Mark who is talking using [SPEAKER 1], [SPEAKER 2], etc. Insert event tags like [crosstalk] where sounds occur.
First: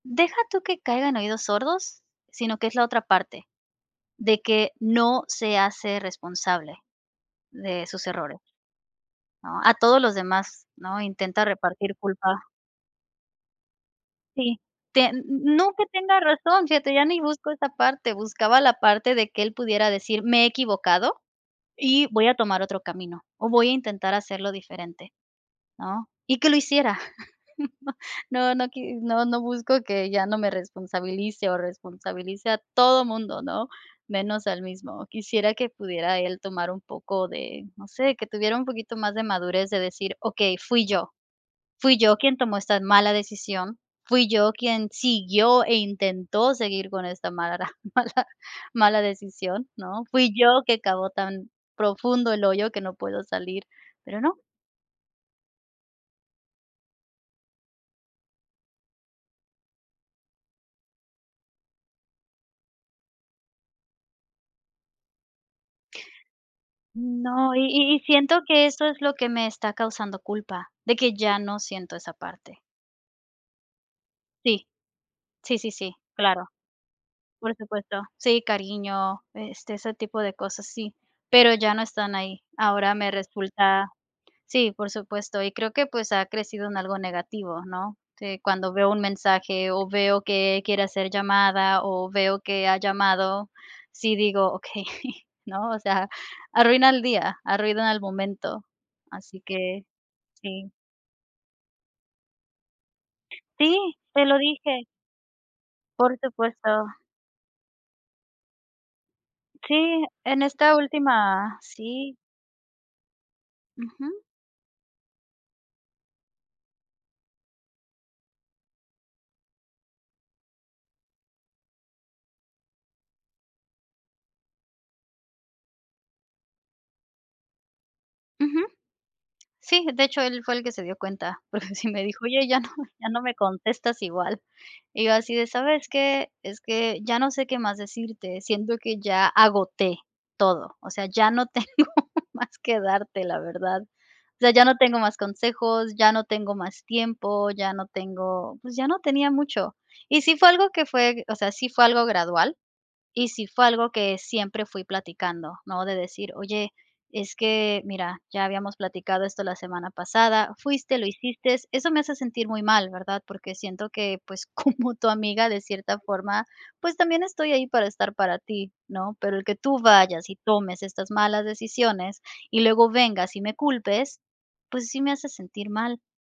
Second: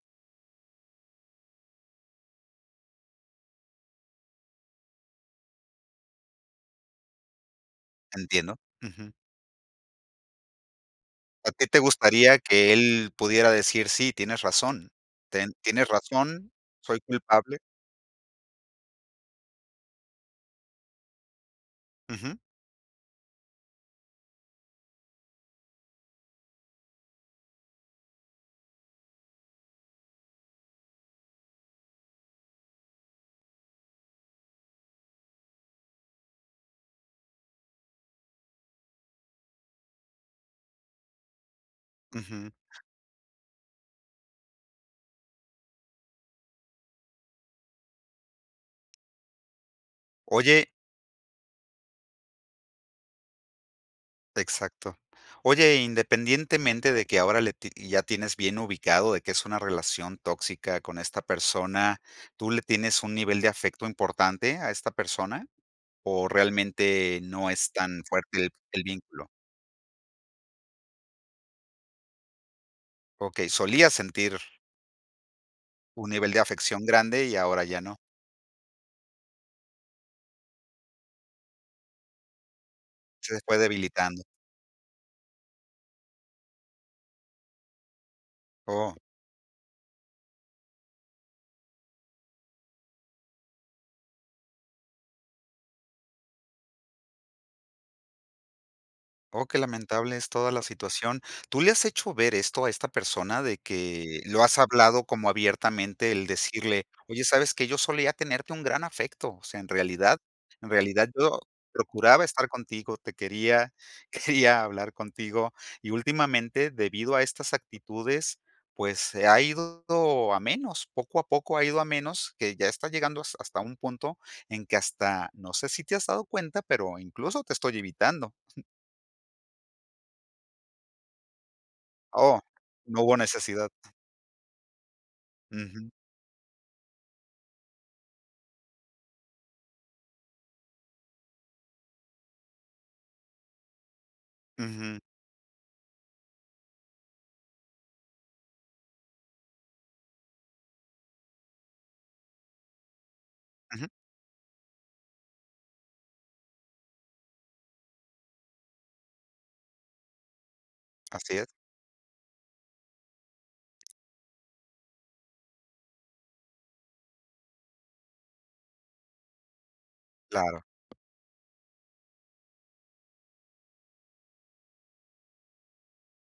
[SPEAKER 1] Deja tú que caiga en oídos sordos, sino, que es la otra parte. De que, no se hace responsable de sus errores.
[SPEAKER 2] Entiendo. Ujú.
[SPEAKER 1] ¿No? A todos los demás, ¿no? Intenta,
[SPEAKER 2] ¿A ti te
[SPEAKER 1] repartir
[SPEAKER 2] gustaría,
[SPEAKER 1] culpa
[SPEAKER 2] que él pudiera decir: "Sí, tienes
[SPEAKER 1] Sí,
[SPEAKER 2] razón.
[SPEAKER 1] tien
[SPEAKER 2] Ten
[SPEAKER 1] n no, que
[SPEAKER 2] tienes
[SPEAKER 1] tenga
[SPEAKER 2] razón,
[SPEAKER 1] razón, fíjate,
[SPEAKER 2] soy
[SPEAKER 1] ya ni busco
[SPEAKER 2] culpable"?
[SPEAKER 1] esa parte, buscaba la parte, de que él pudiera decir: "Me he equivocado, y voy a
[SPEAKER 2] Ujú.
[SPEAKER 1] tomar otro camino. O voy a intentar hacerlo diferente, ¿no?". Y que lo hiciera. [laughs] No no qui no, no busco que ya no me responsabilice, o responsabilice a todo mundo, ¿no? Menos a él mismo. Quisiera, que pudiera él tomar un poco de, no sé, que tuviera un poquito más de madurez, de decir: "Okey, fui yo fui yo quien
[SPEAKER 2] Ujú.
[SPEAKER 1] tomó esta mala decisión, fui yo quien siguió e intentó seguir con esta mala, [chuckles] mala, mala decisión, ¿no? Fui yo,
[SPEAKER 2] Oye
[SPEAKER 1] que cavó tan profundo el hoyo, que no puedo salir". Pero no.
[SPEAKER 2] Exacto. Oye, independientemente de que ahora le ti ya tienes bien ubicado, de que es una relación tóxica con esta persona, ¿tú le tienes un nivel de afecto importante a esta persona, o realmente no
[SPEAKER 1] No, y
[SPEAKER 2] es
[SPEAKER 1] y y
[SPEAKER 2] tan
[SPEAKER 1] siento,
[SPEAKER 2] fuerte
[SPEAKER 1] que
[SPEAKER 2] el
[SPEAKER 1] eso es lo
[SPEAKER 2] vínculo?
[SPEAKER 1] que me está causando culpa, de que ya, no siento esa parte.
[SPEAKER 2] Okey, solía sentir
[SPEAKER 1] Sí. Sí, sí, sí,
[SPEAKER 2] un nivel de
[SPEAKER 1] claro.
[SPEAKER 2] afección grande, y
[SPEAKER 1] Por
[SPEAKER 2] ahora ya no.
[SPEAKER 1] supuesto. Sí, cariño, este, ese tipo de cosas, sí, pero ya no están ahí. Ahora me
[SPEAKER 2] Se fue
[SPEAKER 1] resulta
[SPEAKER 2] debilitando.
[SPEAKER 1] sí, por supuesto, y creo que, pues, ha crecido en algo negativo, ¿no? Que cuando veo
[SPEAKER 2] Oh.
[SPEAKER 1] un mensaje, o veo que quiere hacer llamada, o veo que ha llamado, sí digo: "Okey, [chuckles] ¿no?" O sea, arruina el día, arruina el momento, así
[SPEAKER 2] Oh, qué
[SPEAKER 1] que,
[SPEAKER 2] lamentable es toda la
[SPEAKER 1] sí.
[SPEAKER 2] situación. ¿Tú le has hecho ver esto a esta persona? De
[SPEAKER 1] ¡Sí!
[SPEAKER 2] que
[SPEAKER 1] Se lo
[SPEAKER 2] lo has
[SPEAKER 1] dije.
[SPEAKER 2] hablado como abiertamente
[SPEAKER 1] Por
[SPEAKER 2] el decirle:
[SPEAKER 1] supuesto.
[SPEAKER 2] "Oye, ¿sabes qué? Yo solía tenerte un gran afecto, o sea, en
[SPEAKER 1] Sí,
[SPEAKER 2] realidad
[SPEAKER 1] en
[SPEAKER 2] en
[SPEAKER 1] esta
[SPEAKER 2] realidad, yo
[SPEAKER 1] última, sí.
[SPEAKER 2] procuraba estar contigo, te quería,
[SPEAKER 1] Ujú.
[SPEAKER 2] quería hablar contigo y, últimamente, debido a estas actitudes, pues, se ha ido a menos, poco a poco ha ido a menos, que ya está llegando has hasta un punto en que hasta, no sé si te has dado cuenta, pero incluso, te estoy evitando".
[SPEAKER 1] Ujú. Sí, de hecho él fue el que se dio cuenta, porque, sí me dijo:
[SPEAKER 2] Oh,
[SPEAKER 1] "Oye, ya no
[SPEAKER 2] no
[SPEAKER 1] ya
[SPEAKER 2] hubo
[SPEAKER 1] no me
[SPEAKER 2] necesidad.
[SPEAKER 1] contestas igual". Y yo así de: "¿Sabes
[SPEAKER 2] Ujú.
[SPEAKER 1] qué? Es que ya, no sé, qué más decirte, siento que ya agoté todo. O sea, ya no tengo más que darte, la verdad. O sea, ya no tengo
[SPEAKER 2] Ujú.
[SPEAKER 1] más consejos, ya no tengo más tiempo, ya no tengo, pues, ya no tenía mucho". Y sí fue algo que fue o sea, sí fue algo gradual, y sí fue
[SPEAKER 2] Ujú.
[SPEAKER 1] algo que siempre fui platicando, ¿no? De decir: "Oye, es que mira, ya habíamos platicado esto la semana pasada. Fuiste, lo
[SPEAKER 2] Así es.
[SPEAKER 1] hiciste, eso me hace sentir muy mal, ¿verdad? Porque siento que, pues, como tu amiga, de cierta forma, pues, también estoy ahí, para estar para ti, ¿no? Pero el que tú vayas y
[SPEAKER 2] Claro.
[SPEAKER 1] tomes estas malas decisiones, y luego vengas y me culpes, pues, sí me hace sentir mal".